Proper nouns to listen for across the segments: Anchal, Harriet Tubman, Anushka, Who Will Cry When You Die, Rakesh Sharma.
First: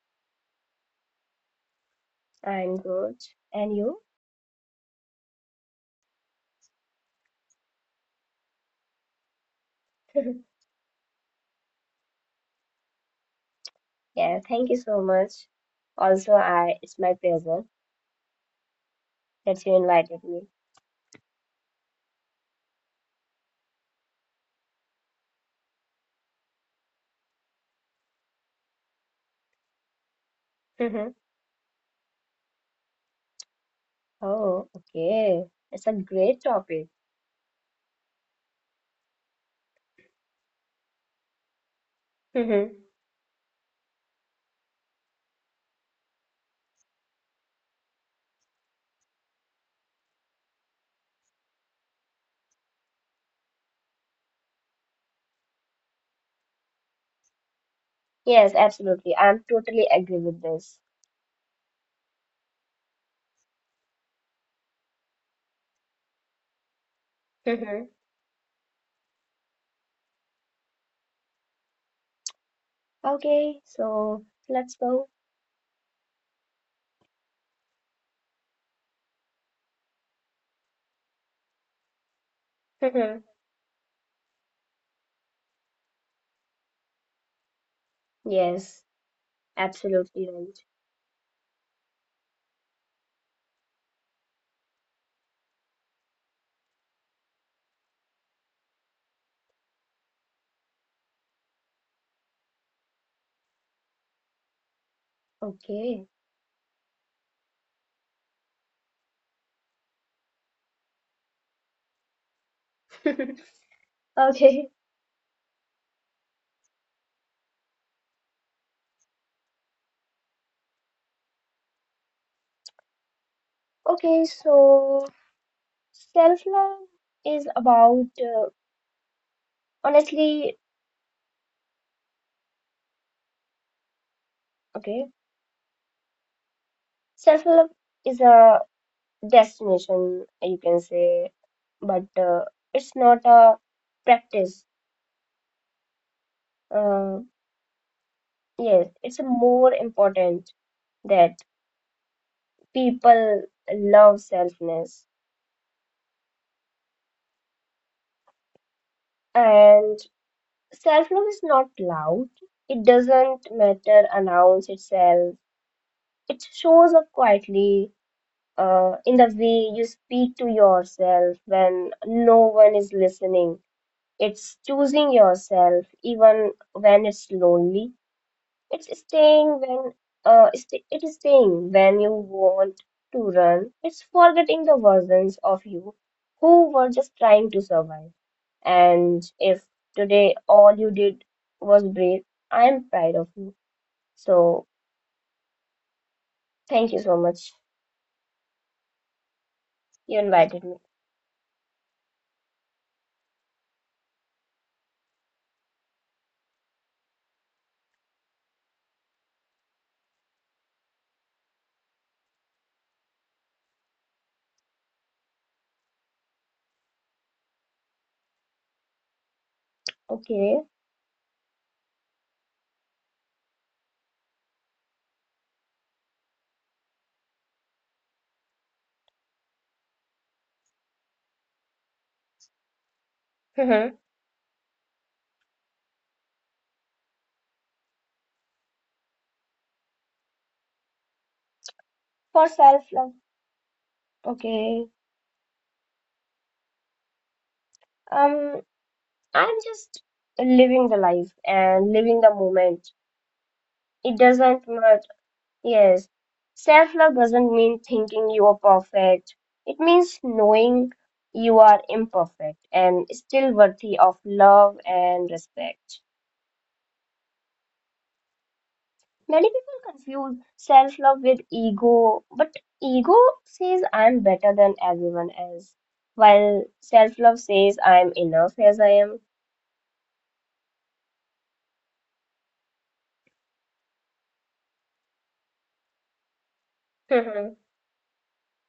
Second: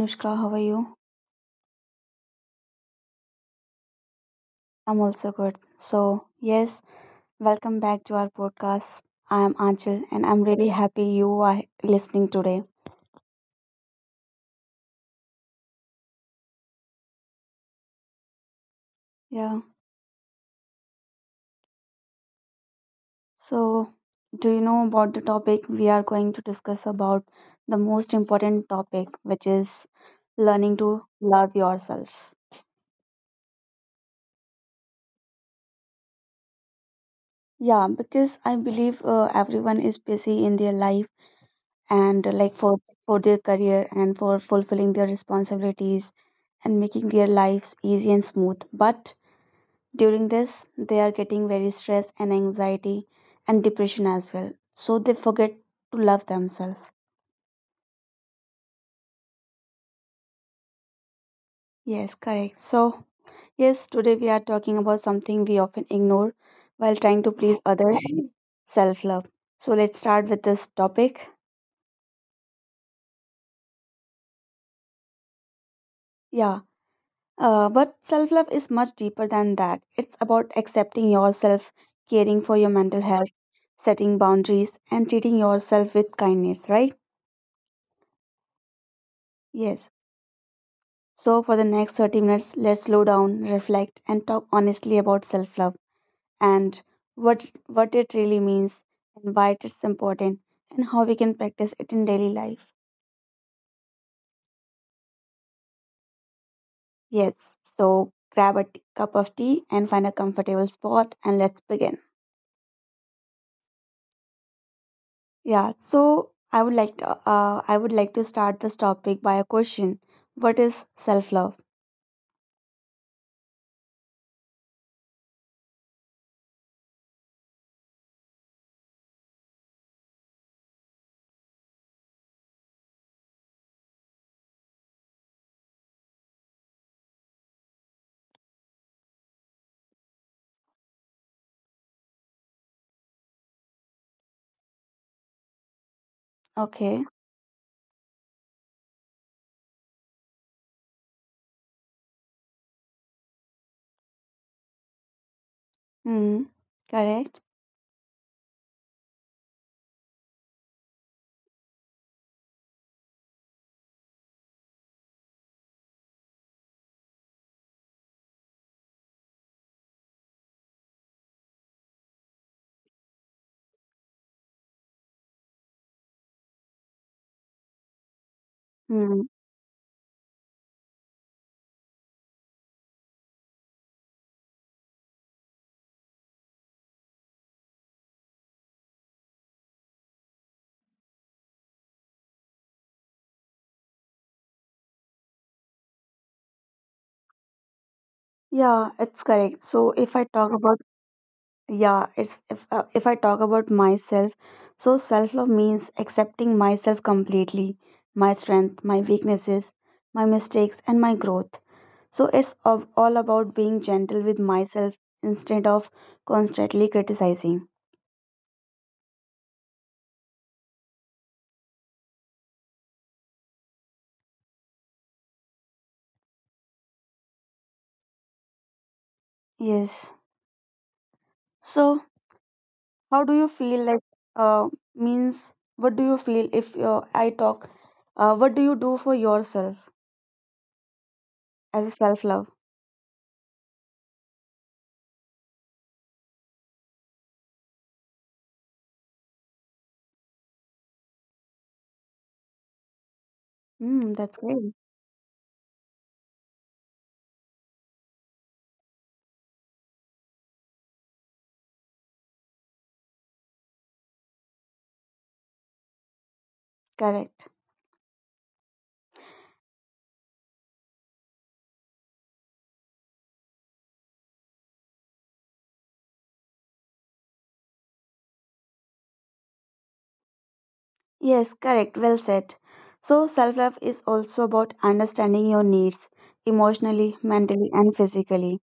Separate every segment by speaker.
Speaker 1: Anushka. How are you?
Speaker 2: I'm good. And you?
Speaker 1: I'm also good. So, yes, welcome back to our podcast. I am Anchal and I'm really happy you are listening today.
Speaker 2: Yeah, thank you so much. Also, I it's my pleasure
Speaker 1: Yeah.
Speaker 2: that you invited me.
Speaker 1: So, do you know about the topic we are going to discuss about, the most important topic, which is learning to
Speaker 2: Mhm.
Speaker 1: love yourself?
Speaker 2: Oh, okay. It's a great topic.
Speaker 1: Yeah, because I believe everyone is busy in their life, and like
Speaker 2: Mhm.
Speaker 1: for their career and for fulfilling their responsibilities and making their lives easy and smooth, but during this they are getting very stress and anxiety and depression as well, so they forget to love themselves.
Speaker 2: Yes, absolutely. I'm totally agree with this.
Speaker 1: Yes, correct. So yes, today we are talking about something we often ignore while trying to please
Speaker 2: Mhm.
Speaker 1: others. Self love. So let's start with this topic.
Speaker 2: Okay, so let's go.
Speaker 1: Yeah. But self love is much deeper than that. It's about accepting yourself, caring for your mental
Speaker 2: Mhm.
Speaker 1: health, setting boundaries, and treating yourself with kindness, right?
Speaker 2: Yes,
Speaker 1: Yes.
Speaker 2: absolutely right.
Speaker 1: So, for the next 30 minutes, let's slow down, reflect, and talk honestly about self love, and what it really means, and why it's important, and how we can practice it in daily life.
Speaker 2: Okay.
Speaker 1: Yes. So, grab a cup of tea and find a comfortable spot, and let's begin.
Speaker 2: Okay.
Speaker 1: Yeah, so I would like to start this topic by a question. What is self-love?
Speaker 2: Okay, so self-love is about honestly, okay. Self-love is a destination, you can say, but it's not a practice.
Speaker 1: Okay.
Speaker 2: Uh, yes, it's more important that people love selfness.
Speaker 1: Hmm. Correct.
Speaker 2: And self love is not loud, it doesn't matter, announce itself. It shows up quietly in the way you speak to yourself when no one is listening. It's choosing yourself even when it's lonely. It's
Speaker 1: Hmm.
Speaker 2: staying when it is staying when you want to run. It's forgetting the versions of you who were just trying to survive. And if today all you did was breathe, I'm proud of you. So thank you so much.
Speaker 1: Yeah, it's correct. So if
Speaker 2: You
Speaker 1: I talk
Speaker 2: invited me.
Speaker 1: about, yeah, it's if I talk about myself, so self-love means accepting myself completely, my strength, my weaknesses, my mistakes, and my growth. So it's all about being gentle with myself instead of constantly criticizing.
Speaker 2: Okay.
Speaker 1: Yes. So, how do you feel
Speaker 2: Mhm.
Speaker 1: like, uh, means what do you feel if I talk? What do you do for yourself as a self love?
Speaker 2: For self-love. Okay. Um, I'm just living the life and living the moment.
Speaker 1: Hmm,
Speaker 2: It
Speaker 1: that's
Speaker 2: doesn't
Speaker 1: great.
Speaker 2: matter. Yes, self love doesn't mean thinking you are perfect. It means knowing you are imperfect and still worthy of love and respect.
Speaker 1: Correct.
Speaker 2: Many people confuse self love with ego, but ego says I'm better than everyone else, while self love says I'm enough as I am.
Speaker 1: Yes, correct. Well said. So, self love is also about understanding your needs emotionally, mentally, and physically.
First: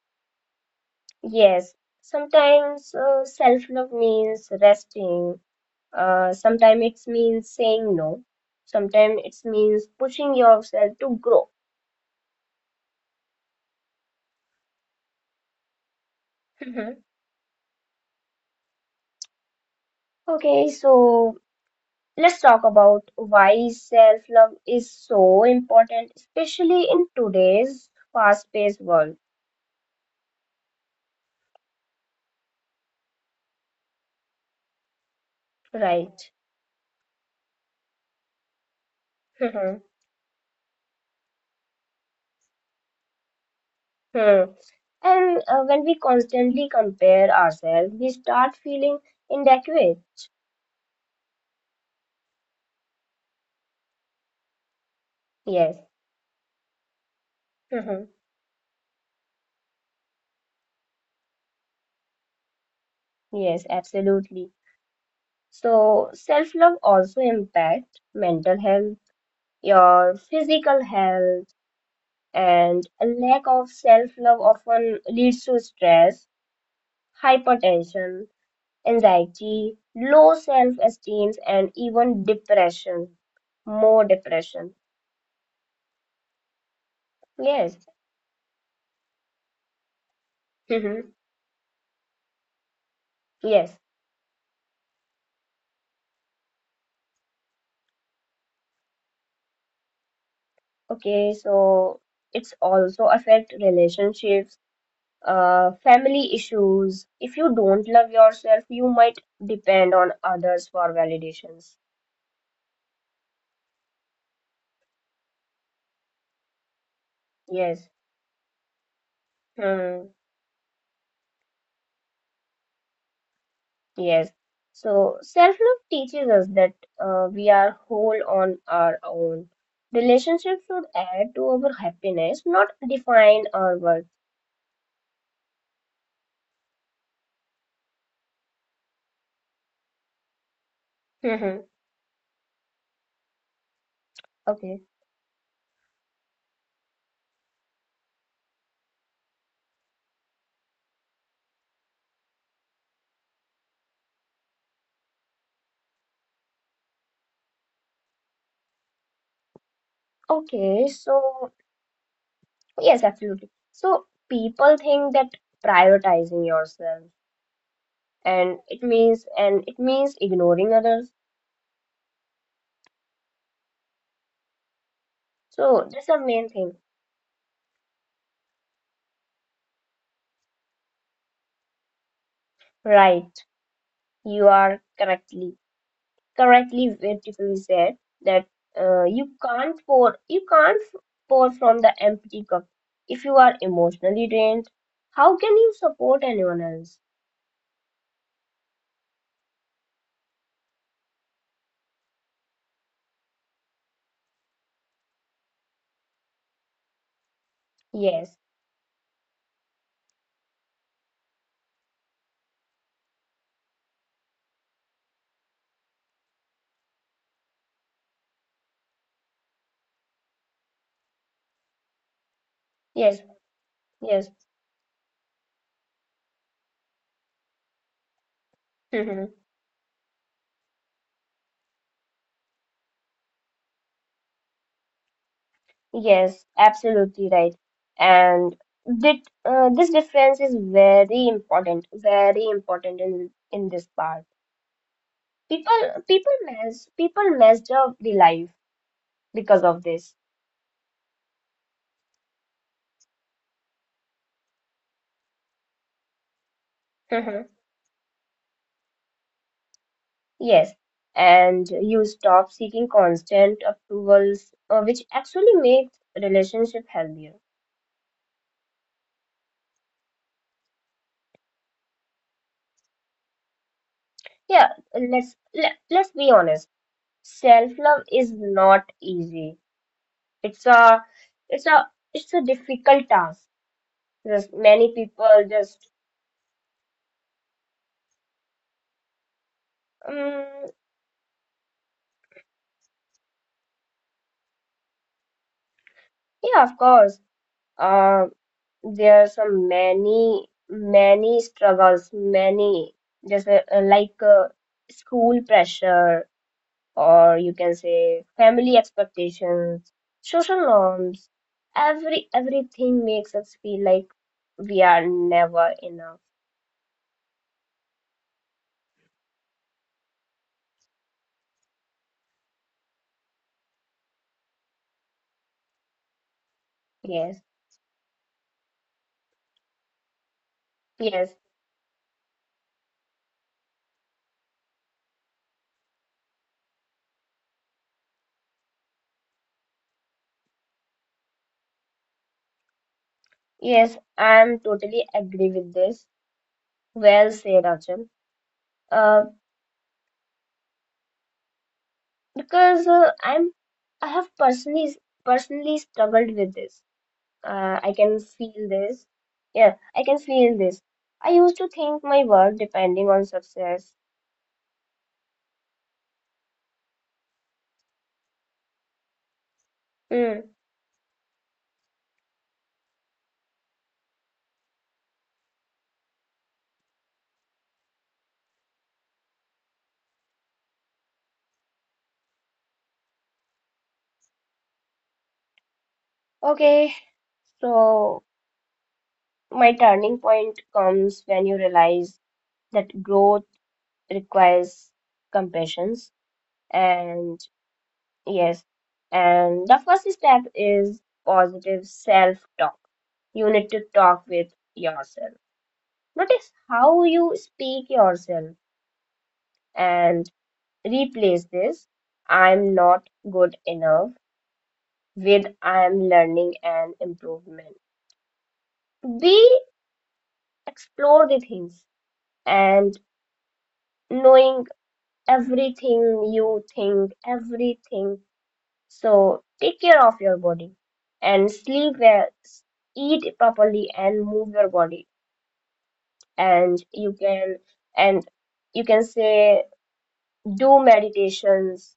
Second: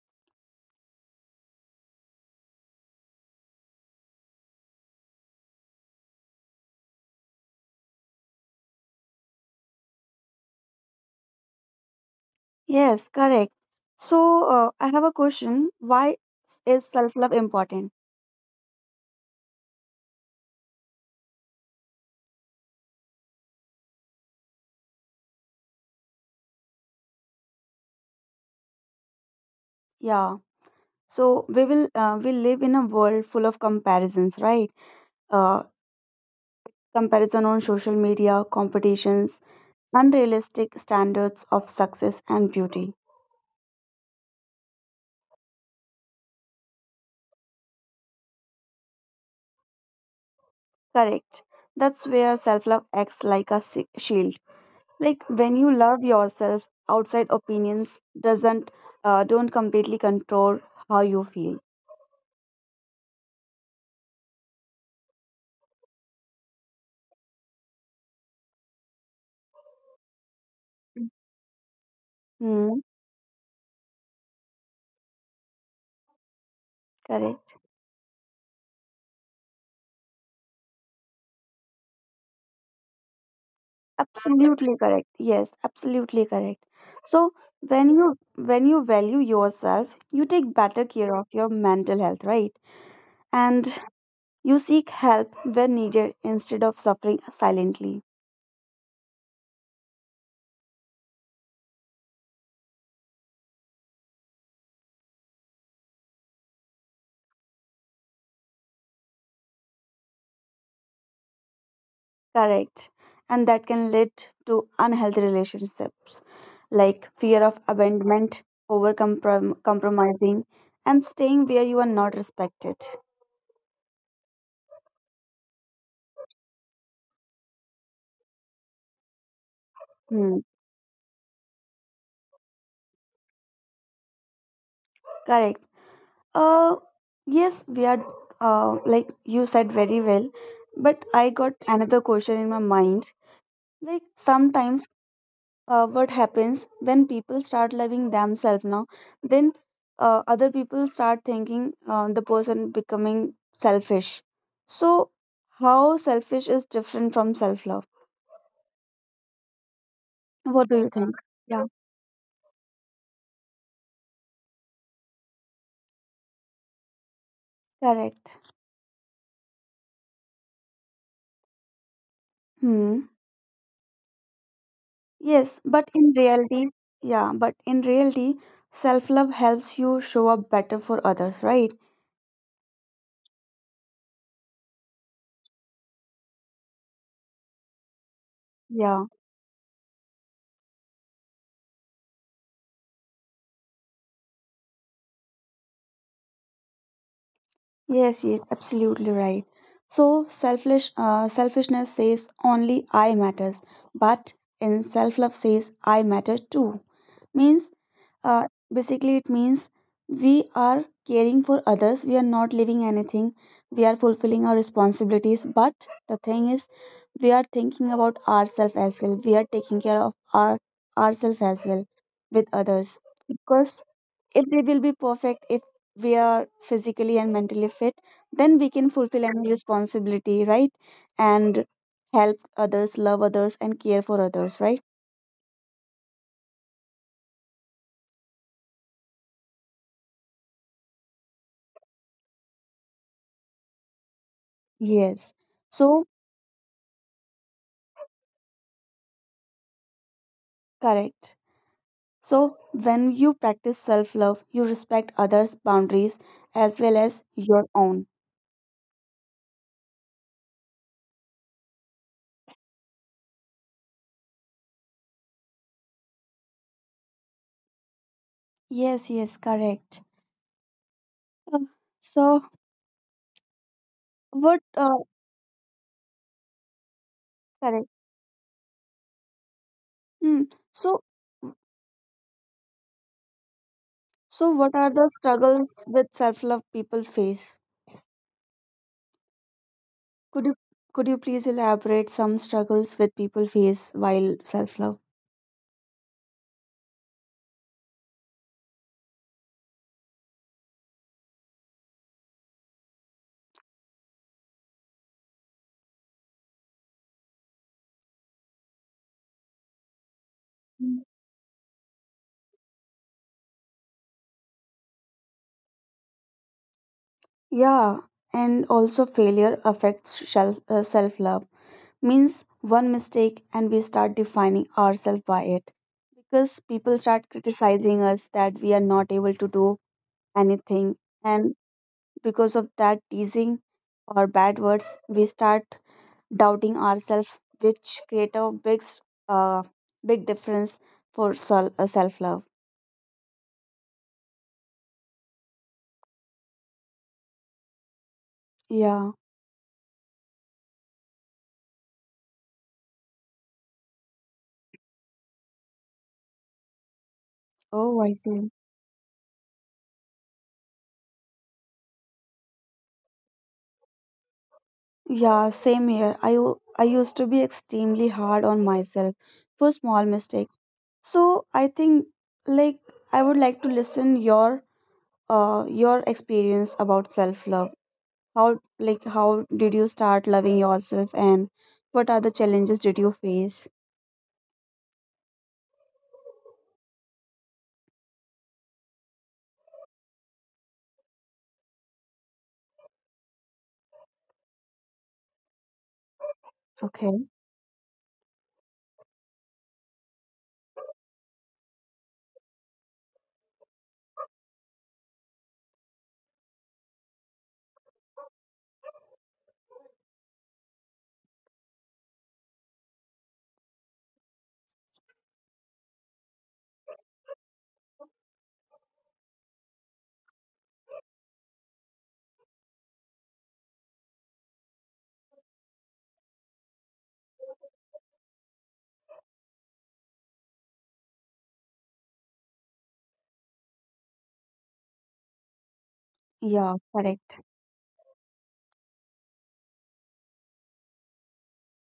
Speaker 2: Yes, sometimes self love means resting. Sometimes it means saying no. Sometimes it means pushing yourself to grow.
Speaker 1: Yes, correct. So, I have a question. Why is
Speaker 2: Mhm.
Speaker 1: self love important?
Speaker 2: Okay, so let's talk about why self-love is so important, especially in today's fast-paced world,
Speaker 1: Yeah. So, we will we live in a world full of comparisons, right? Uh,
Speaker 2: right?
Speaker 1: Comparison on social media, competitions,
Speaker 2: Mhm.
Speaker 1: unrealistic standards of success and beauty.
Speaker 2: Hmm. And when we constantly compare ourselves, we start feeling inadequate.
Speaker 1: Correct. That's where self love acts like a shield. Like when you
Speaker 2: Yes,
Speaker 1: love yourself, outside opinions
Speaker 2: Mhm.
Speaker 1: doesn't don't completely control how you feel.
Speaker 2: Yes, absolutely. So self-love also impacts mental health, your physical health,
Speaker 1: Hmm,
Speaker 2: and a lack of self love often leads to stress,
Speaker 1: correct.
Speaker 2: hypertension, anxiety, low self esteem, and even depression. More
Speaker 1: Absolutely
Speaker 2: depression.
Speaker 1: correct. Yes, absolutely correct. So
Speaker 2: Yes.
Speaker 1: when you value yourself, you take better care
Speaker 2: Hmm.
Speaker 1: of your mental health, right? And
Speaker 2: Yes.
Speaker 1: you seek help when needed instead of suffering silently.
Speaker 2: Okay. So it's also affect relationships, family issues. If you don't love yourself, you might depend on others for validations.
Speaker 1: Correct. And that can lead to unhealthy relationships like fear of
Speaker 2: Yes.
Speaker 1: abandonment, over
Speaker 2: Hmm.
Speaker 1: compromising, and staying where you are not respected.
Speaker 2: Yes. So self-love teaches us that we are whole on our own.
Speaker 1: Hmm.
Speaker 2: Relationships should add to our happiness, not define our worth.
Speaker 1: Correct. Uh, yes, we are, like you said very well, but I got
Speaker 2: Hmm.
Speaker 1: another question in my mind. Like
Speaker 2: Okay.
Speaker 1: sometimes, what happens when people start loving themselves now, then other people start thinking the person becoming selfish, so how selfish is different from self love? What do you
Speaker 2: Okay.
Speaker 1: think?
Speaker 2: So
Speaker 1: Yeah.
Speaker 2: yes, absolutely. So people think that prioritizing yourself
Speaker 1: Correct.
Speaker 2: and it means ignoring others.
Speaker 1: Hmm. Yes, but
Speaker 2: So that's
Speaker 1: in
Speaker 2: the main
Speaker 1: reality,
Speaker 2: thing.
Speaker 1: yeah, but in reality self love helps you show up better for others, right?
Speaker 2: Right. You are correctly beautifully said that
Speaker 1: Yeah.
Speaker 2: you can't pour from the empty cup. If you are emotionally drained, how can you support anyone else?
Speaker 1: Yes, yes, absolutely right. So selfish, selfishness says only I matters, but in self-love says I matter too. Means,
Speaker 2: Yes,
Speaker 1: basically, it means we are caring for others. We are not leaving anything. We are fulfilling our responsibilities. But the thing is, we are thinking about ourselves as well. We are taking care of ourselves as well, with others,
Speaker 2: yes,
Speaker 1: because
Speaker 2: yes.
Speaker 1: if they will be perfect, if we are physically and mentally fit, then we can fulfill
Speaker 2: Hmm.
Speaker 1: any responsibility, right? And help others, love others, and care for others, right?
Speaker 2: Yes, absolutely right. And that this difference is very important, in this part.
Speaker 1: Yes.
Speaker 2: people
Speaker 1: So,
Speaker 2: people mess people messed up the life because of this.
Speaker 1: correct. So, when you practice self love, you respect others' boundaries as well as your own.
Speaker 2: Yes, and you stop seeking constant approvals, which actually makes relationship healthier.
Speaker 1: Yes, yes, correct. Uh, so, what,
Speaker 2: Yeah, let's be honest.
Speaker 1: correct.
Speaker 2: Self-love is not easy.
Speaker 1: Hmm.
Speaker 2: It's
Speaker 1: So,
Speaker 2: a it's a it's a difficult task.
Speaker 1: so
Speaker 2: There's
Speaker 1: what are
Speaker 2: many
Speaker 1: the
Speaker 2: people
Speaker 1: struggles
Speaker 2: just
Speaker 1: with self love people face? Could you
Speaker 2: um,
Speaker 1: please elaborate some struggles with people face while self love?
Speaker 2: yeah, of course. Uh, there are some many struggles, many just like school pressure or you can say family expectations, social norms, everything makes us feel like we are never enough.
Speaker 1: Yeah, and also failure affects self self love, means one mistake and we start defining ourselves by it because people start
Speaker 2: Yes,
Speaker 1: criticizing us that we are not able to do anything,
Speaker 2: yes,
Speaker 1: and because of that teasing or bad words we start doubting ourselves, which create a uh, big difference for self self love.
Speaker 2: yes, I'm totally agree with this. Well said, Arjun.
Speaker 1: Yeah.
Speaker 2: Uh, because I have personally struggled with this. I
Speaker 1: Oh, I
Speaker 2: can
Speaker 1: see.
Speaker 2: feel this. Yeah, I can feel this. I used to think my worth depending on success.
Speaker 1: Yeah, same here. I used to be extremely hard on myself for small
Speaker 2: Hmm.
Speaker 1: mistakes. So I think, like, I would like to listen your experience about self-love. How, like how did you start loving yourself and what are the challenges did you face?
Speaker 2: Okay, so my turning point comes when you realize that growth requires compassions,
Speaker 1: Okay.
Speaker 2: and yes, and the first step is positive self-talk. You need to talk with yourself. Notice how you speak yourself and replace this I'm not good enough with I'm learning and improvement. We explore the things and knowing everything you think, everything. So take care of your body and sleep well, eat properly and move your body.
Speaker 1: Yeah,
Speaker 2: And you
Speaker 1: correct.
Speaker 2: can and you can say do meditations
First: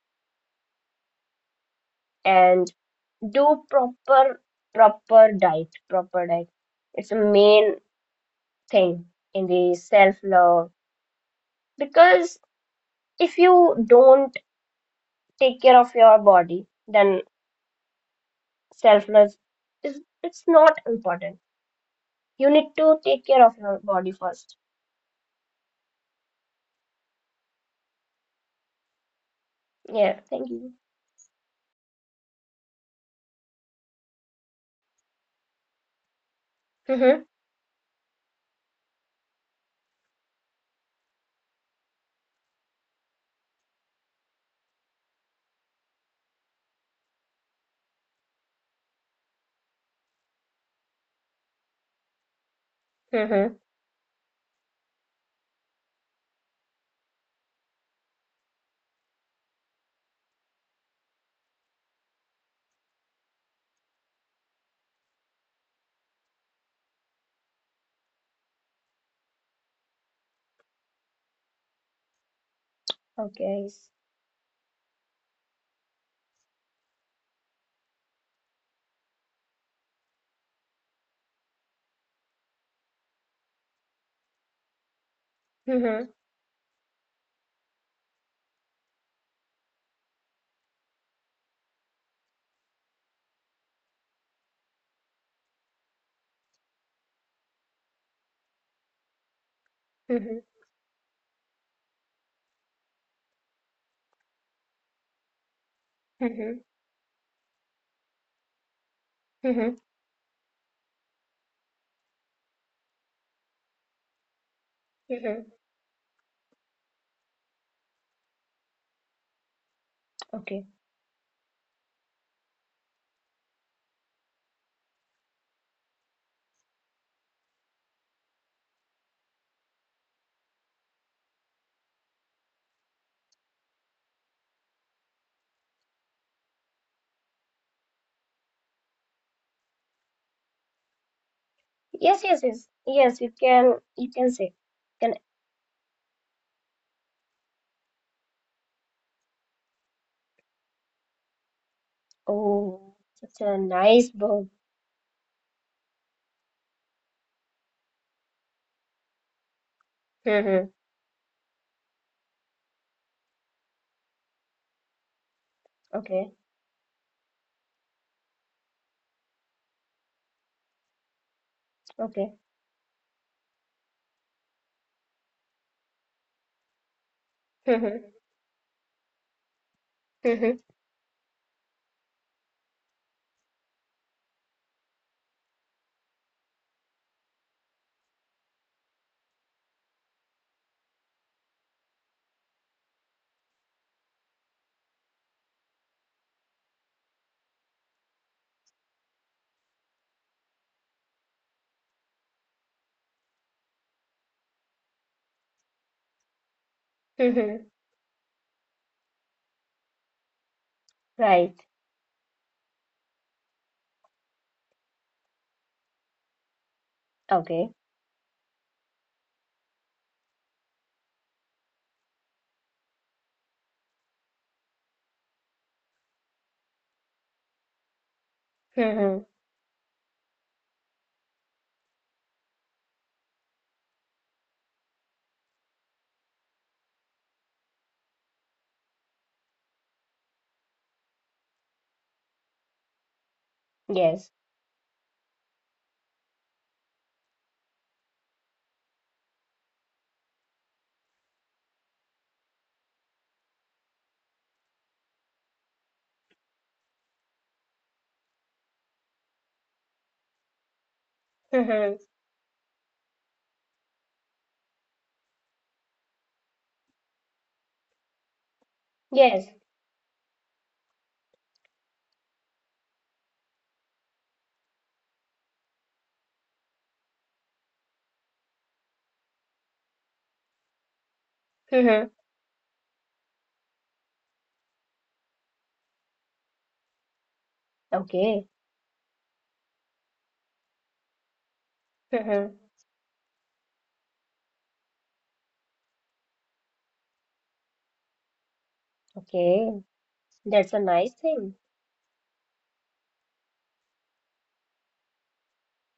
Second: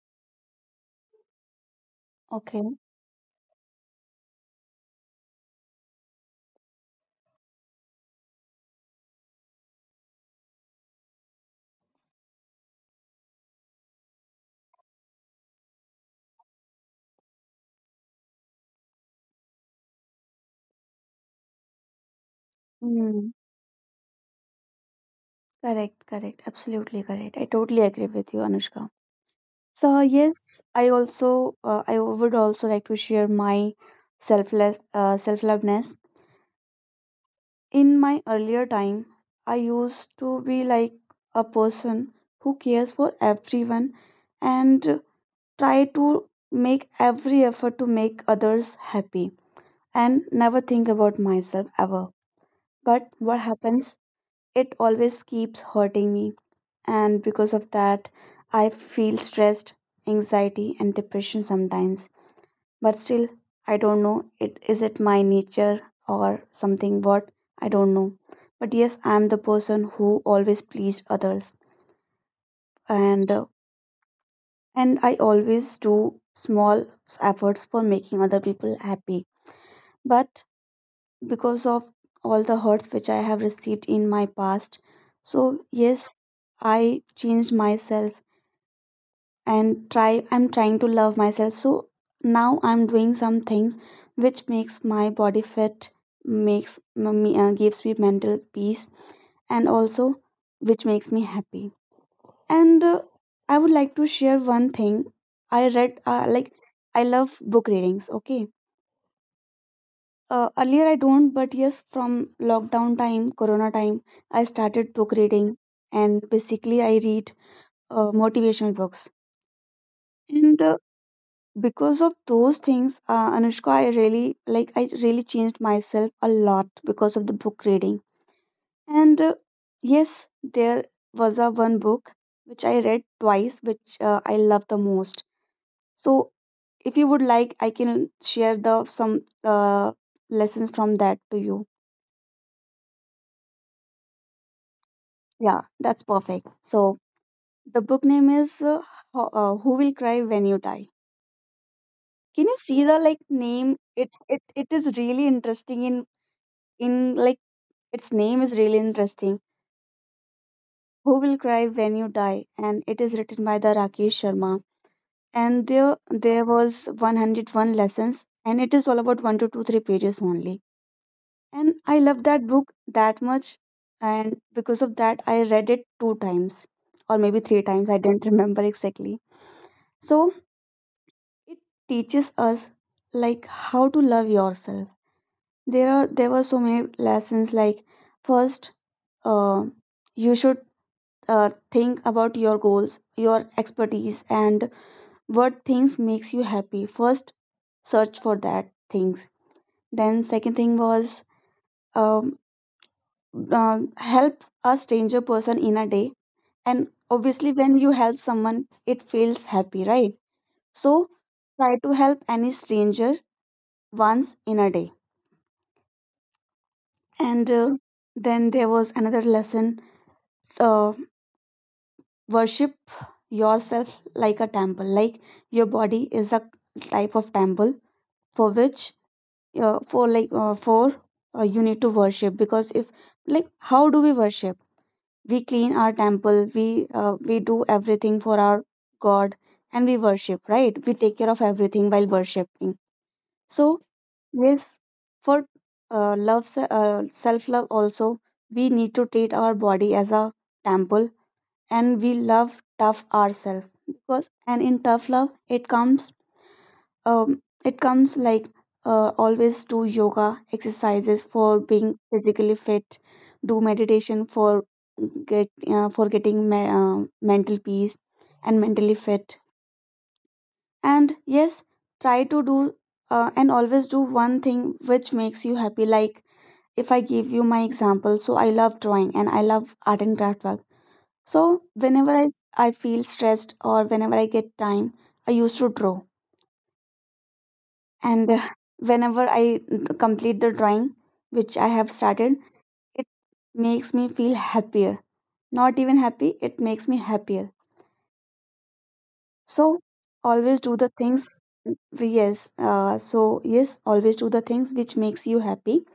Speaker 1: Okay.
Speaker 2: and do proper diet, proper diet. It's a main thing in the self love because if you don't take care of your body, then self love is it's not important. You need to take
Speaker 1: Hmm.
Speaker 2: care of your body first.
Speaker 1: Correct, correct. Absolutely correct. I totally agree with you, Anushka. So
Speaker 2: Yeah. Thank
Speaker 1: yes,
Speaker 2: you.
Speaker 1: I also I would also like to share my selfless self-loveness.
Speaker 2: Mm-hmm.
Speaker 1: In my earlier time, I used to be like a person who cares for everyone and try to make every effort to make others happy and never think about myself ever. But what
Speaker 2: Mm-hmm.
Speaker 1: happens, it always keeps hurting me. And because of that, I feel stressed, anxiety, and depression sometimes. But still, I don't know. It is it my nature or something? What, I don't know. But yes, I am the person who always pleased others, and uh,
Speaker 2: Okay.
Speaker 1: and I always do small efforts for making other people happy. But because of all the hurts which I have received in my past. So, yes,
Speaker 2: Mm-hmm.
Speaker 1: I changed myself and try I'm trying to love myself. So, now I'm doing some things which makes my body fit, makes m- me gives me mental peace, and also
Speaker 2: Mm-hmm.
Speaker 1: which makes me happy. And I would like to share one thing. I read uh, like
Speaker 2: Mm-hmm.
Speaker 1: I love book readings, okay?
Speaker 2: Mm-hmm.
Speaker 1: Earlier I don't, but yes, from lockdown time, corona time, I started book
Speaker 2: Mm-hmm.
Speaker 1: reading, and basically I read motivational books. And
Speaker 2: Okay.
Speaker 1: because of those things, Anushka, I really changed myself a lot because of the book reading. And yes, there was a one book which I read twice, which I love the most. So if you would like, I can share the some lessons from that to you.
Speaker 2: Yes, yes, yes. Yes, you can say. Can
Speaker 1: Yeah, that's perfect. So the book name is Who Will Cry When You Die. Can you see
Speaker 2: Oh,
Speaker 1: the like
Speaker 2: such a
Speaker 1: name?
Speaker 2: nice
Speaker 1: It it
Speaker 2: book.
Speaker 1: it is really interesting in in like its name is really interesting.
Speaker 2: Mm-hmm.
Speaker 1: Who Will Cry When You Die, and it is written by the Rakesh Sharma. And there
Speaker 2: Okay.
Speaker 1: there was 101 lessons, and it is all about one to two three pages only. And I love
Speaker 2: Okay.
Speaker 1: that book that much, and because of that, I read it two times, or maybe three times. I
Speaker 2: Mm-hmm.
Speaker 1: don't remember exactly. So
Speaker 2: Mm-hmm.
Speaker 1: it teaches us, like, how to love yourself. There were so many lessons, like first, uh, you should think about your goals, your expertise, and what things makes you happy. First, search for that things. Then second thing was um, help a stranger person in a day, and obviously
Speaker 2: Mm-hmm.
Speaker 1: when you help someone it feels happy, right? So
Speaker 2: Right.
Speaker 1: try to help any stranger once in a day. And
Speaker 2: Okay.
Speaker 1: then there was another lesson, uh, worship yourself like a temple, like your body is a type of temple for which,
Speaker 2: Mm-hmm.
Speaker 1: for like, for you need to worship. Because, if, like, how do we worship? We clean our temple, we do everything for our God, and we worship, right? We take care of everything while worshiping. So,
Speaker 2: Yes.
Speaker 1: yes, for self-love also, we need to treat our body as a temple, and we love tough ourselves because, and in tough love, it comes like, always do yoga exercises for
Speaker 2: Mm-hmm.
Speaker 1: being physically fit, do meditation for getting mental peace and mentally fit,
Speaker 2: Yes.
Speaker 1: and yes, try to do, and always do one thing which makes you happy, like if I give you my example, so I love drawing and I love art and craft work. So
Speaker 2: Mm-hmm.
Speaker 1: whenever I feel stressed or whenever I get time, I used to draw. And
Speaker 2: Okay.
Speaker 1: whenever I complete the drawing, which I have started,
Speaker 2: Mm-hmm.
Speaker 1: it makes me feel happier. Not even happy, it makes me happier.
Speaker 2: Okay.
Speaker 1: So always
Speaker 2: That's
Speaker 1: do
Speaker 2: a
Speaker 1: the
Speaker 2: nice
Speaker 1: things,
Speaker 2: thing.
Speaker 1: yes, so yes, always do the things which makes you happy.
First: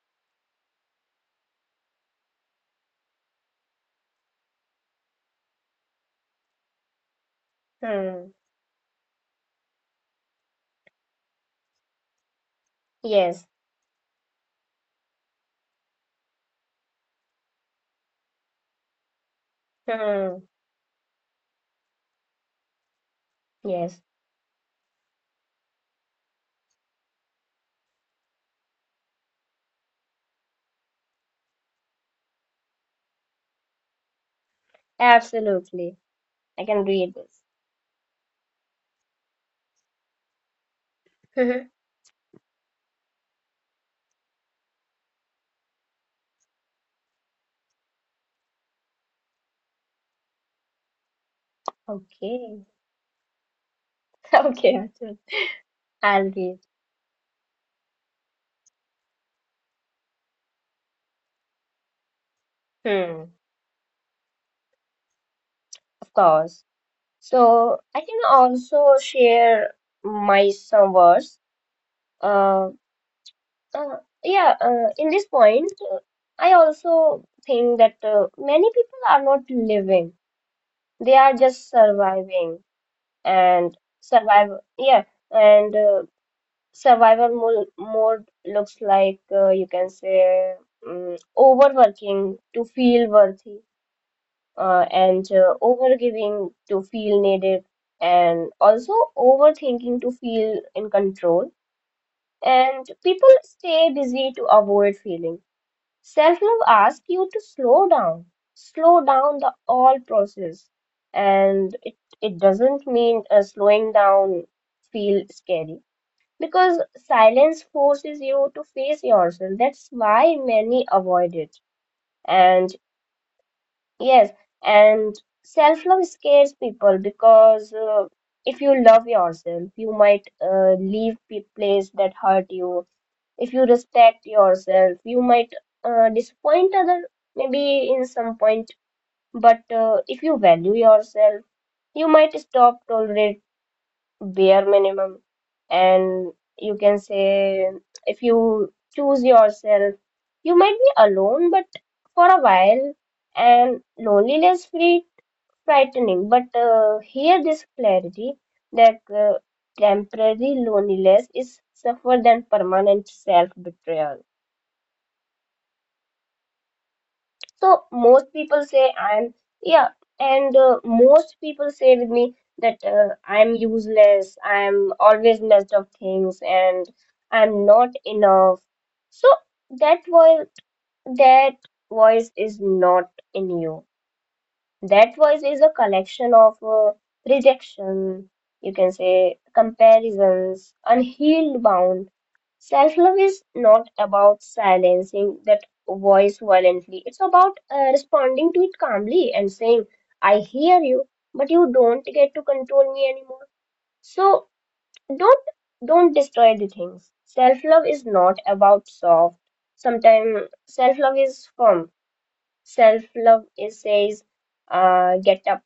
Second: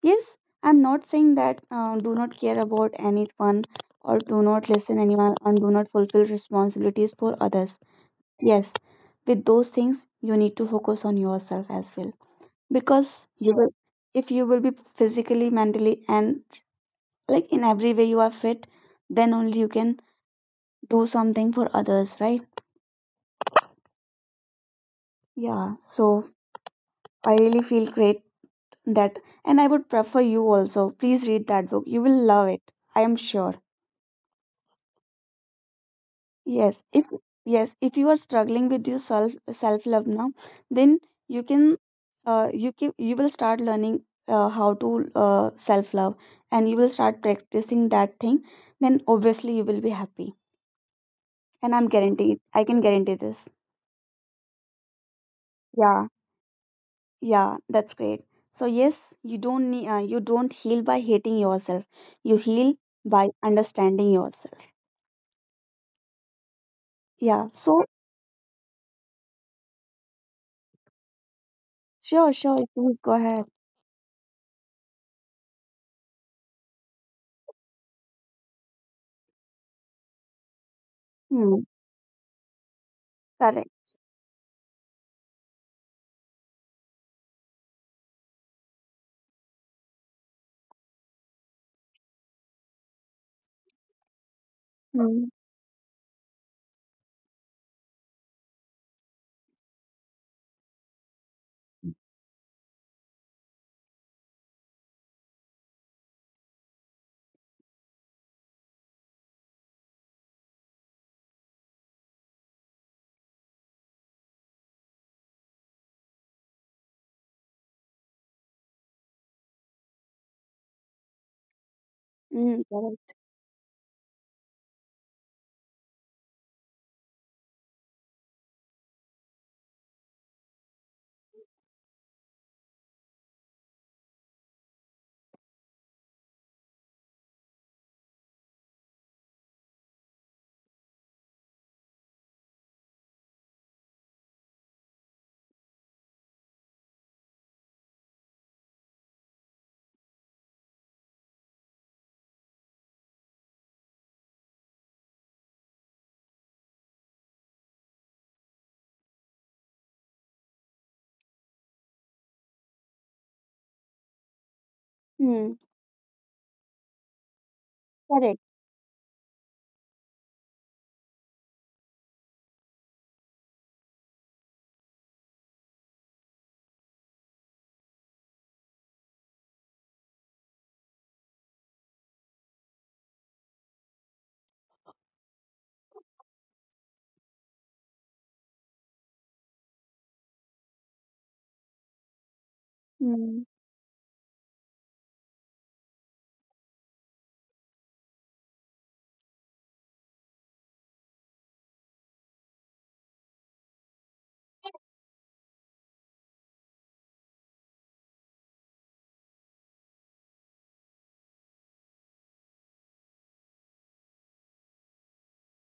Speaker 1: Yes, I'm not saying that do not care about anyone or do not listen anyone and do not fulfill responsibilities for others.
Speaker 2: Hmm.
Speaker 1: Yes, with those things you need to focus on yourself as well, because
Speaker 2: Yes.
Speaker 1: you will if you will be physically, mentally, and like in every way you are fit, then only you can
Speaker 2: Hmm.
Speaker 1: do something for others, right?
Speaker 2: Yes.
Speaker 1: Yeah, so I really feel great that, and I would prefer you also. Please read that book. You will love it. I am sure.
Speaker 2: Absolutely. I can
Speaker 1: Yes, if
Speaker 2: read this.
Speaker 1: yes, if you are struggling with your self love now, then you
Speaker 2: Mhm.
Speaker 1: can you can you will start learning how to self love, and you will start practicing that thing. Then obviously you will be happy, and I'm guaranteed. I
Speaker 2: Okay.
Speaker 1: can guarantee this.
Speaker 2: Okay. Yeah, sure.
Speaker 1: Yeah,
Speaker 2: I'll read.
Speaker 1: yeah, that's great. So yes, you don't need you don't heal by hating yourself. You heal by
Speaker 2: Hmm.
Speaker 1: understanding yourself.
Speaker 2: Of course.
Speaker 1: Yeah.
Speaker 2: So
Speaker 1: So
Speaker 2: I can also share my some words.
Speaker 1: sure, sure.
Speaker 2: Uh,
Speaker 1: Please go ahead.
Speaker 2: uh, yeah, in this point, I also think that many people are not living. They are
Speaker 1: Hmm.
Speaker 2: just surviving and
Speaker 1: Correct.
Speaker 2: survive. Yeah, and Survival mo mode looks like, you can say, overworking to feel worthy,
Speaker 1: Hmm.
Speaker 2: and overgiving to feel needed, and also overthinking to feel in control. And people stay busy to avoid feeling. Self-love asks you to slow down the all process, and it doesn't mean, slowing down feel scary because silence forces you to face yourself. That's why many avoid it.
Speaker 1: Hmm.
Speaker 2: And
Speaker 1: Correct.
Speaker 2: yes, and self love scares people because, if you love yourself, you might leave place that hurt you. If you respect yourself, you might disappoint other maybe in some point. But if you value yourself, you might stop tolerating bare minimum, and you can say if you choose yourself, you might be alone, but for a while, and loneliness free frightening, but here this clarity that temporary loneliness is suffer than permanent self betrayal.
Speaker 1: Mm,
Speaker 2: So most
Speaker 1: correct.
Speaker 2: people say I'm yeah, and most people say with me that, I'm useless, I'm always messed up things, and I'm not enough. So that voice, that voice is not in you. That voice is a collection of, rejection, you can say, comparisons, unhealed wound. Self love
Speaker 1: Mm,
Speaker 2: is not about silencing that voice violently, it's about, responding to it calmly and saying, I hear you, but you don't get to control me anymore. So don't don't destroy the things. Self love is not about soft. Sometimes self love is firm. Self love is says, get up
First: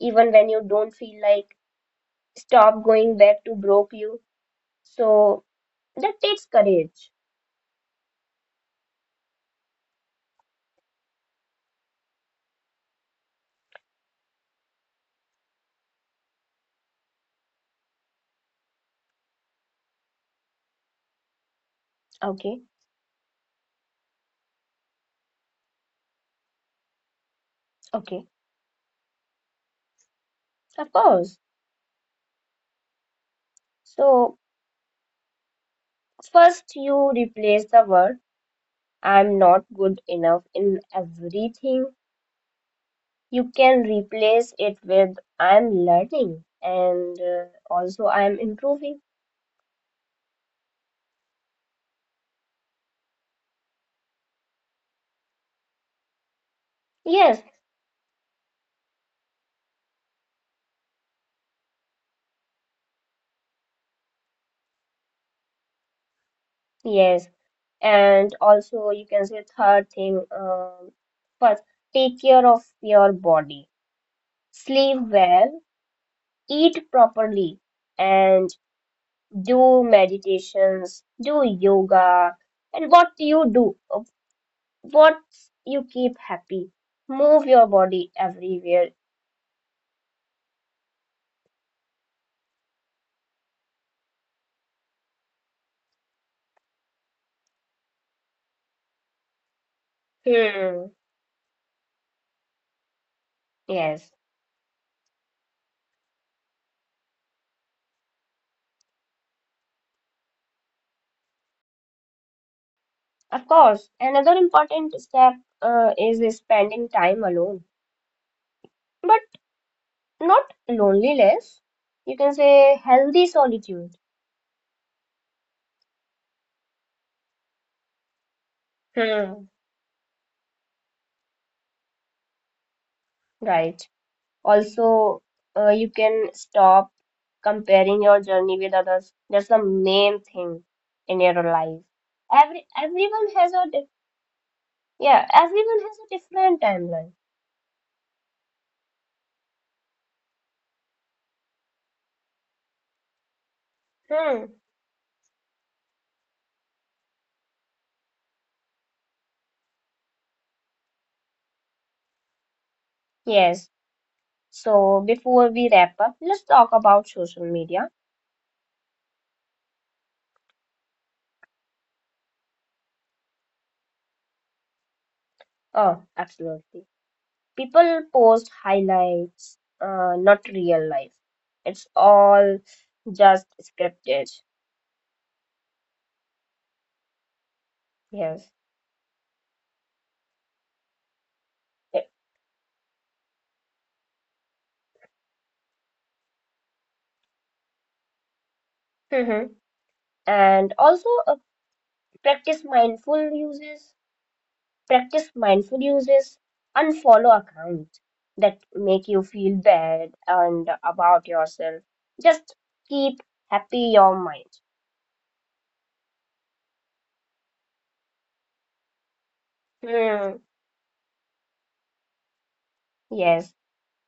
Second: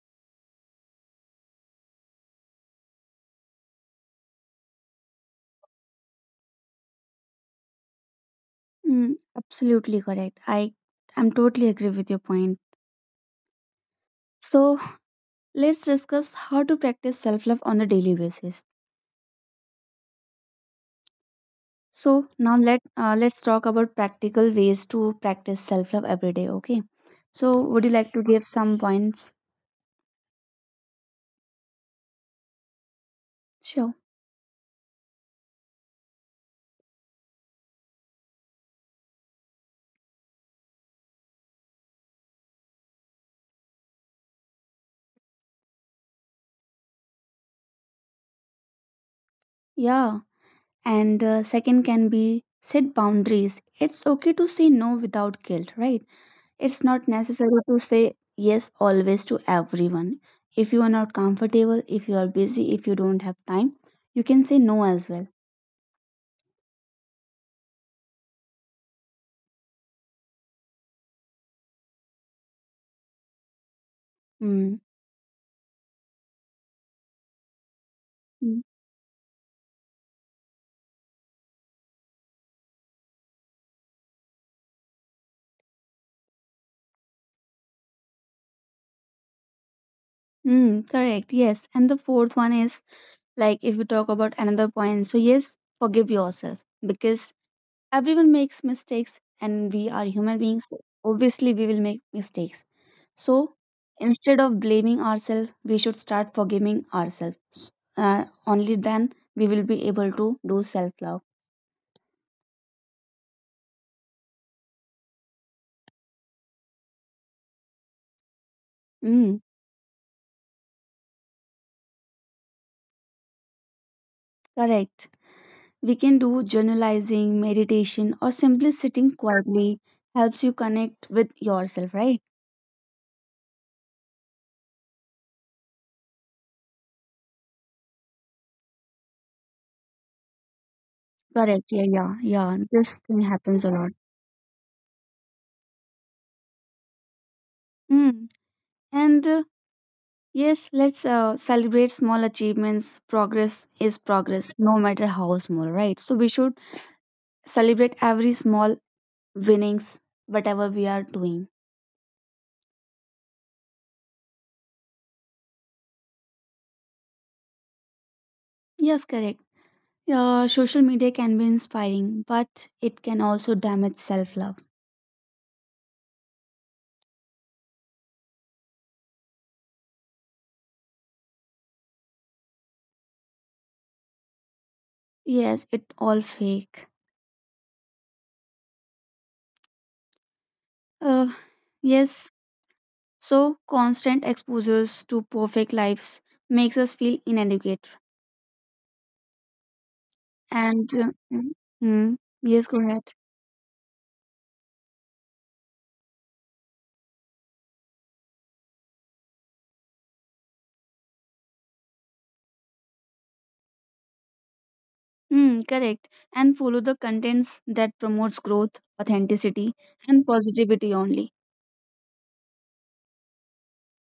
Speaker 2: even when you don't feel like. Stop going back to broke you, so that takes courage.
Speaker 1: mm, absolutely correct. I am totally agree with your point. So let's discuss how to practice self-love on a daily basis. So now
Speaker 2: Okay,
Speaker 1: let's talk about practical ways to practice self-love every day. Okay. So would you like to
Speaker 2: okay,
Speaker 1: give some points?
Speaker 2: of course.
Speaker 1: Sure.
Speaker 2: So first you replace the word I'm not good enough in everything. You can replace it with I'm learning and, also I'm improving.
Speaker 1: Yeah. And second can be set boundaries. It's okay to say no without guilt, right? It's not
Speaker 2: Yes,
Speaker 1: necessary to say yes always to everyone. If you are not comfortable, if you are busy, if you don't have time, you can say no as well.
Speaker 2: yes, and also you can say third thing, first take care of your body,
Speaker 1: Mm.
Speaker 2: sleep well, eat properly, and
Speaker 1: Mm,
Speaker 2: do meditations, do yoga, and what you do, what you keep happy. Move your body everywhere.
Speaker 1: Mm, correct. Yes. And the fourth one is like if you talk about another point. So, yes, forgive yourself because everyone makes mistakes and we are human beings. So
Speaker 2: Hmm.
Speaker 1: obviously, we will make mistakes. So,
Speaker 2: Yes,
Speaker 1: instead of blaming ourselves, we should start forgiving ourselves. Only then we will be able to do self love.
Speaker 2: of course. Another important step, is spending time alone, but
Speaker 1: Mm,
Speaker 2: not loneliness. You can say healthy solitude.
Speaker 1: correct. We can do journalizing, meditation, or simply sitting
Speaker 2: Hmm.
Speaker 1: quietly helps you connect with yourself, right?
Speaker 2: Right. Also, you can stop comparing your journey with others. That's the main thing in your
Speaker 1: Correct.
Speaker 2: life.
Speaker 1: Yeah, yeah, yeah.
Speaker 2: Every
Speaker 1: This thing
Speaker 2: everyone has
Speaker 1: happens
Speaker 2: a
Speaker 1: a
Speaker 2: di-
Speaker 1: lot.
Speaker 2: Yeah, everyone has a different timeline.
Speaker 1: Mm. And yes, let's celebrate small achievements. Progress is
Speaker 2: Hmm.
Speaker 1: progress, no matter how small, right? So we should celebrate every small winnings, whatever we are doing.
Speaker 2: Yes. So before we wrap up, let's talk about social media.
Speaker 1: Yes, correct. Social media can be inspiring, but it can also damage self love.
Speaker 2: Oh, absolutely. People post highlights, not real life. It's all just scripted.
Speaker 1: Yes, it all fake.
Speaker 2: Yes.
Speaker 1: Uh, yes, so constant exposures to perfect lives makes us feel inadequate.
Speaker 2: Mhm. And
Speaker 1: And
Speaker 2: also,
Speaker 1: mm,
Speaker 2: practice
Speaker 1: yes, go ahead.
Speaker 2: mindful uses. Practice mindful uses. Unfollow accounts that make you feel bad and about yourself. Just keep happy your mind.
Speaker 1: Mm, correct. And follow the contents that promotes growth, authenticity, and
Speaker 2: Hmm.
Speaker 1: positivity only.
Speaker 2: Yes.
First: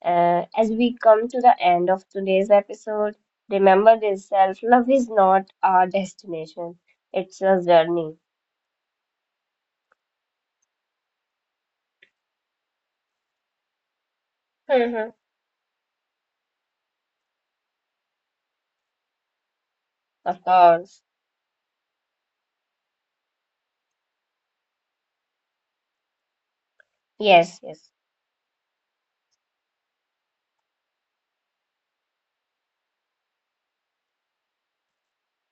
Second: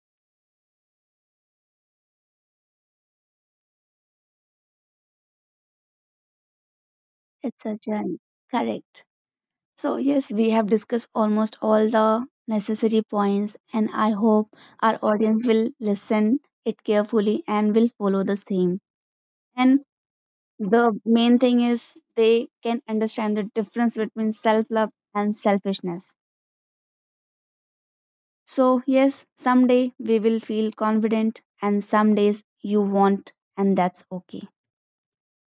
Speaker 2: As we come to the end of today's episode, remember this: self-love is not our destination; it's a
Speaker 1: It's such
Speaker 2: journey.
Speaker 1: an correct. So yes, we have discussed almost all the necessary points, and I hope our
Speaker 2: Mhm.
Speaker 1: audience will listen it carefully and will follow the same. And
Speaker 2: Of course.
Speaker 1: the main thing is they can understand the difference between self love and selfishness.
Speaker 2: Yes. Yes.
Speaker 1: So, yes, someday we will feel confident, and some days you won't, and that's okay.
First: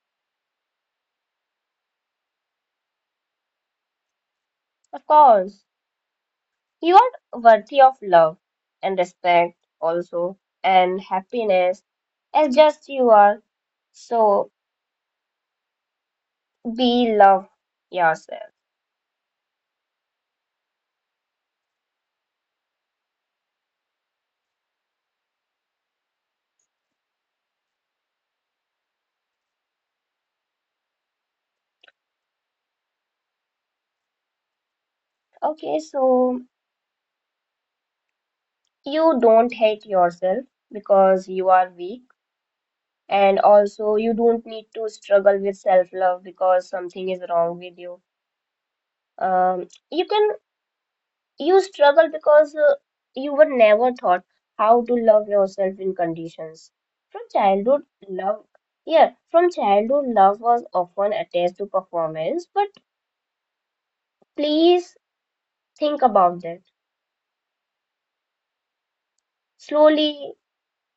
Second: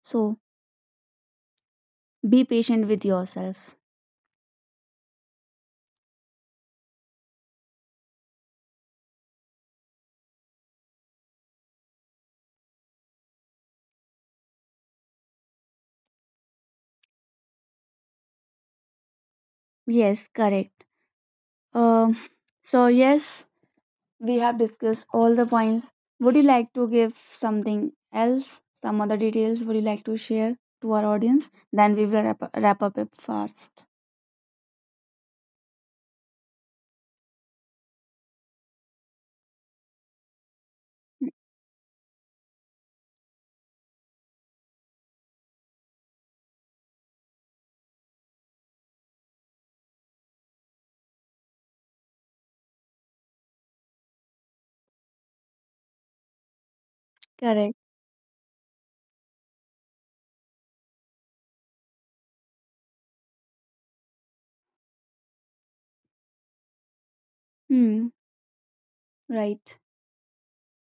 Speaker 1: So, be patient with yourself.
Speaker 2: Of course. You are worthy of love and respect, also, and happiness as just you are. So be love yourself.
Speaker 1: Yes, correct. Um, so, yes, we have discussed all the points. Would you like to give something else? Some other details would you like to share to our audience? Then we will wrap up it fast.
Speaker 2: Okay, so you don't hate yourself because you are weak, and also you don't need to struggle with self love because something is wrong with you. You can You struggle because, you were never taught how to love yourself in conditions. From
Speaker 1: Correct.
Speaker 2: childhood, love, yeah, from childhood, love was often attached to performance, but please think about that.
Speaker 1: Hmm. Right.
Speaker 2: Slowly,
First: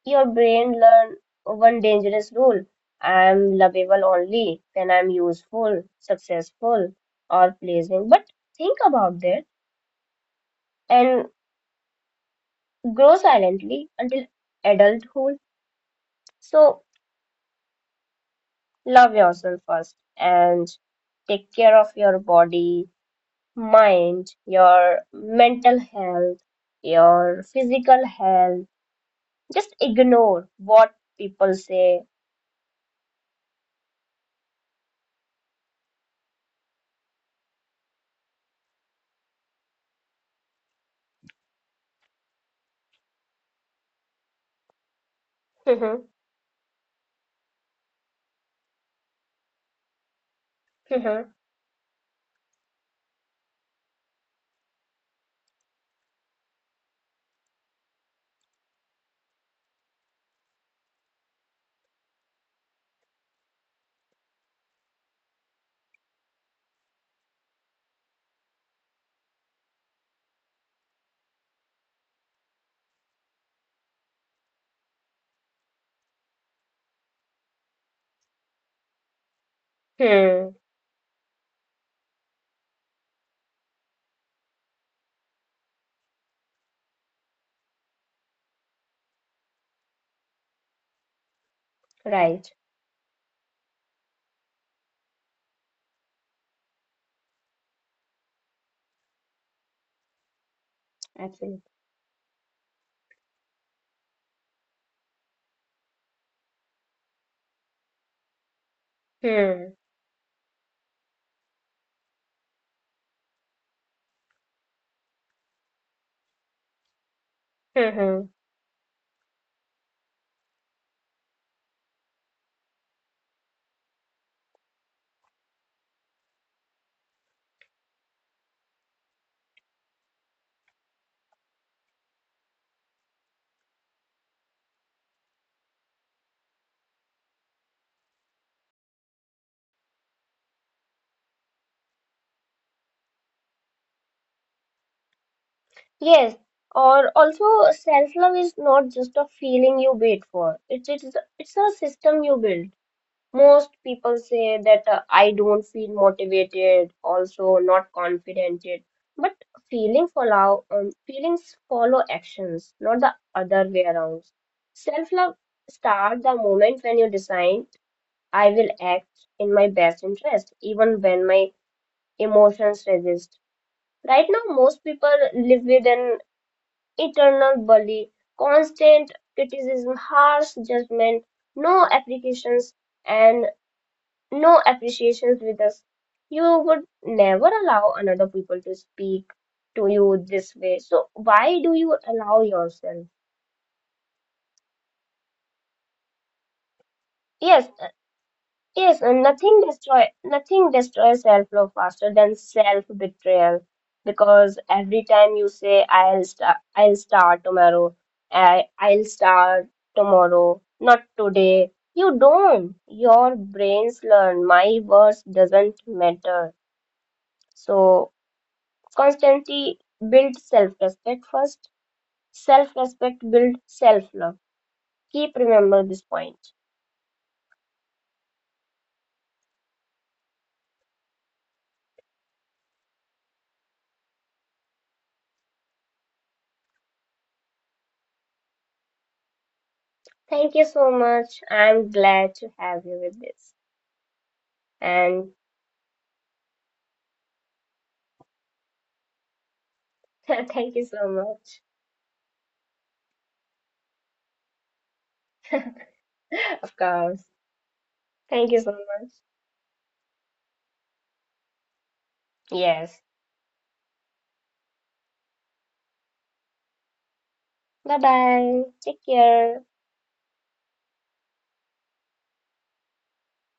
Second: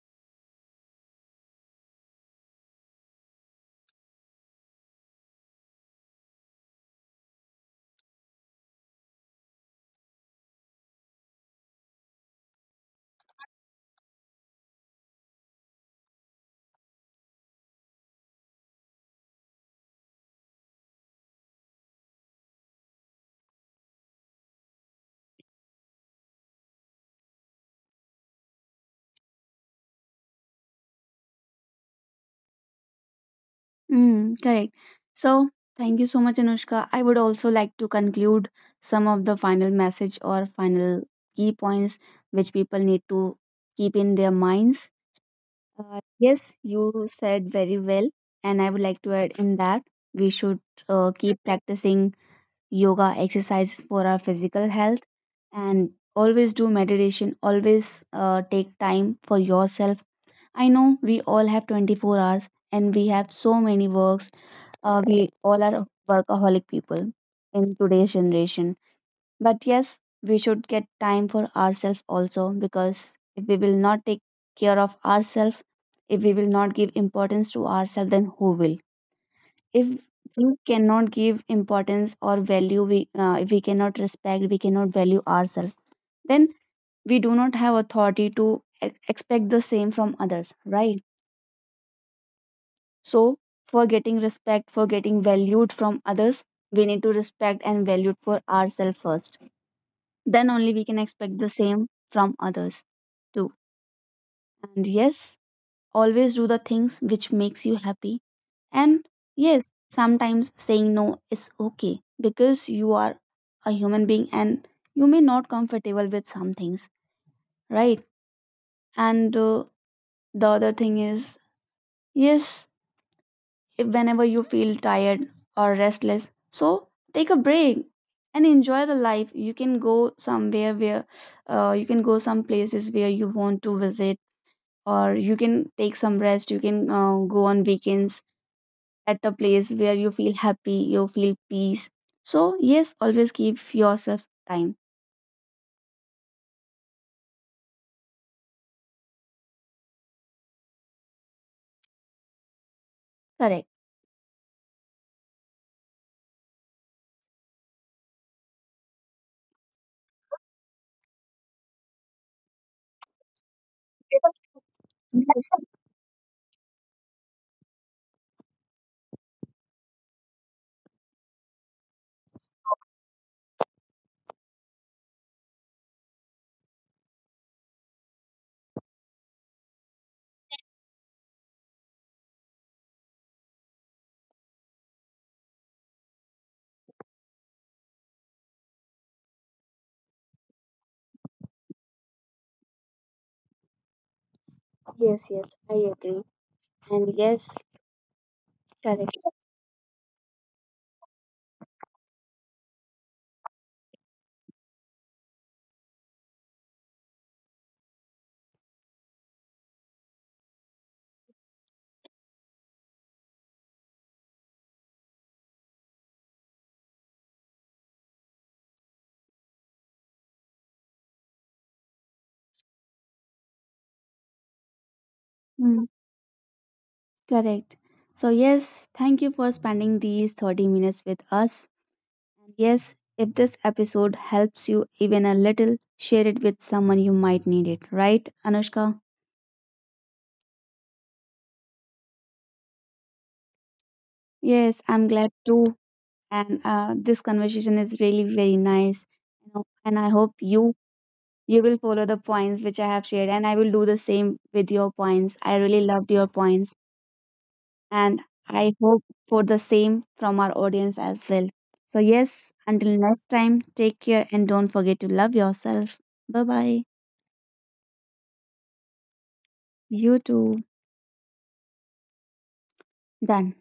Speaker 2: your brain learn one dangerous rule. I am lovable only when I'm useful, successful, or pleasing. But think about that and grow silently until adulthood. So love yourself first and take care of your body, mind, your mental health, your physical health. Just ignore what people say.
Speaker 1: Hmm. Correct. So thank you so much, Anushka. I would also like to conclude some of the final message or final key points which people need to keep in their minds. Yes, you said very well, and I would like to add in that we should
Speaker 2: Mhm, mhm,
Speaker 1: keep practicing yoga exercises for our physical health, and always do meditation, always take time for yourself. I know we all have 24 hours and we have so many works. We all are workaholic people in today's generation, but yes, we should get time for ourselves also, because if we will not take care of ourselves, if we will not give importance to ourselves, then who will? If
Speaker 2: hmm,
Speaker 1: we cannot give importance or value we if we cannot respect, we cannot value ourselves, then we do not have authority to expect the same from others, right?
Speaker 2: right,
Speaker 1: So for getting respect, for getting valued from others, we need to respect and value for ourselves first. Then only we can expect the
Speaker 2: absolutely.
Speaker 1: same from others too. And yes, always do the things which makes you happy. And yes,
Speaker 2: Hmm,
Speaker 1: sometimes saying no is okay because you are a human being and you may not comfortable with some things, right?
Speaker 2: mhm.
Speaker 1: And the other thing is, yes, if whenever you feel tired or restless, so take a break and enjoy the life. You can go somewhere where you can go some places where you want to visit, or you can take some rest. You can go on weekends at a place where you feel happy, you feel peace. So, yes, always give yourself time.
Speaker 2: Yes, or also self love is not just a feeling you wait for. It's a system you build.
Speaker 1: Correct.
Speaker 2: Most people say that, I don't feel motivated, also not confident yet." But feelings follow actions, not the other way around. Self-love
Speaker 1: Yes,
Speaker 2: start the moment when you decide, I will act in my best interest, even when my emotions resist. Right now, most people live with an eternal bully, constant criticism, harsh judgment, no applications, and no appreciations with us. You would never allow another people to speak to you this way. So why do you allow yourself?
Speaker 1: yes, yes, I agree. And yes,
Speaker 2: Yes, uh, yes, and
Speaker 1: correct.
Speaker 2: nothing destroys self love faster than self betrayal because every time you say I'll start tomorrow, I'll start tomorrow, not today. You don't. Your brains learn. My words doesn't matter. So constantly build self respect first. Self respect build self love. Keep remember
Speaker 1: Mm,
Speaker 2: this point.
Speaker 1: correct. So, yes, thank you for spending these 30 minutes with us. Yes, if this episode helps you even a little, share it with someone you might need it, right, Anushka?
Speaker 2: Thank you so much. I'm glad to have you with this.
Speaker 1: Yes, I'm glad
Speaker 2: And
Speaker 1: too. And this conversation is really very nice. You know, and I hope you
Speaker 2: thank you so
Speaker 1: You
Speaker 2: much.
Speaker 1: will follow the points which I have shared, and I will do the same with your points. I really loved your points,
Speaker 2: Of course.
Speaker 1: and
Speaker 2: Thank you so
Speaker 1: I hope
Speaker 2: much.
Speaker 1: for the same from our audience as well. So, yes, until
Speaker 2: Yes.
Speaker 1: next time, take care and don't forget to love yourself. Bye bye.
Speaker 2: Bye bye. Take care.
Speaker 1: You too. Done.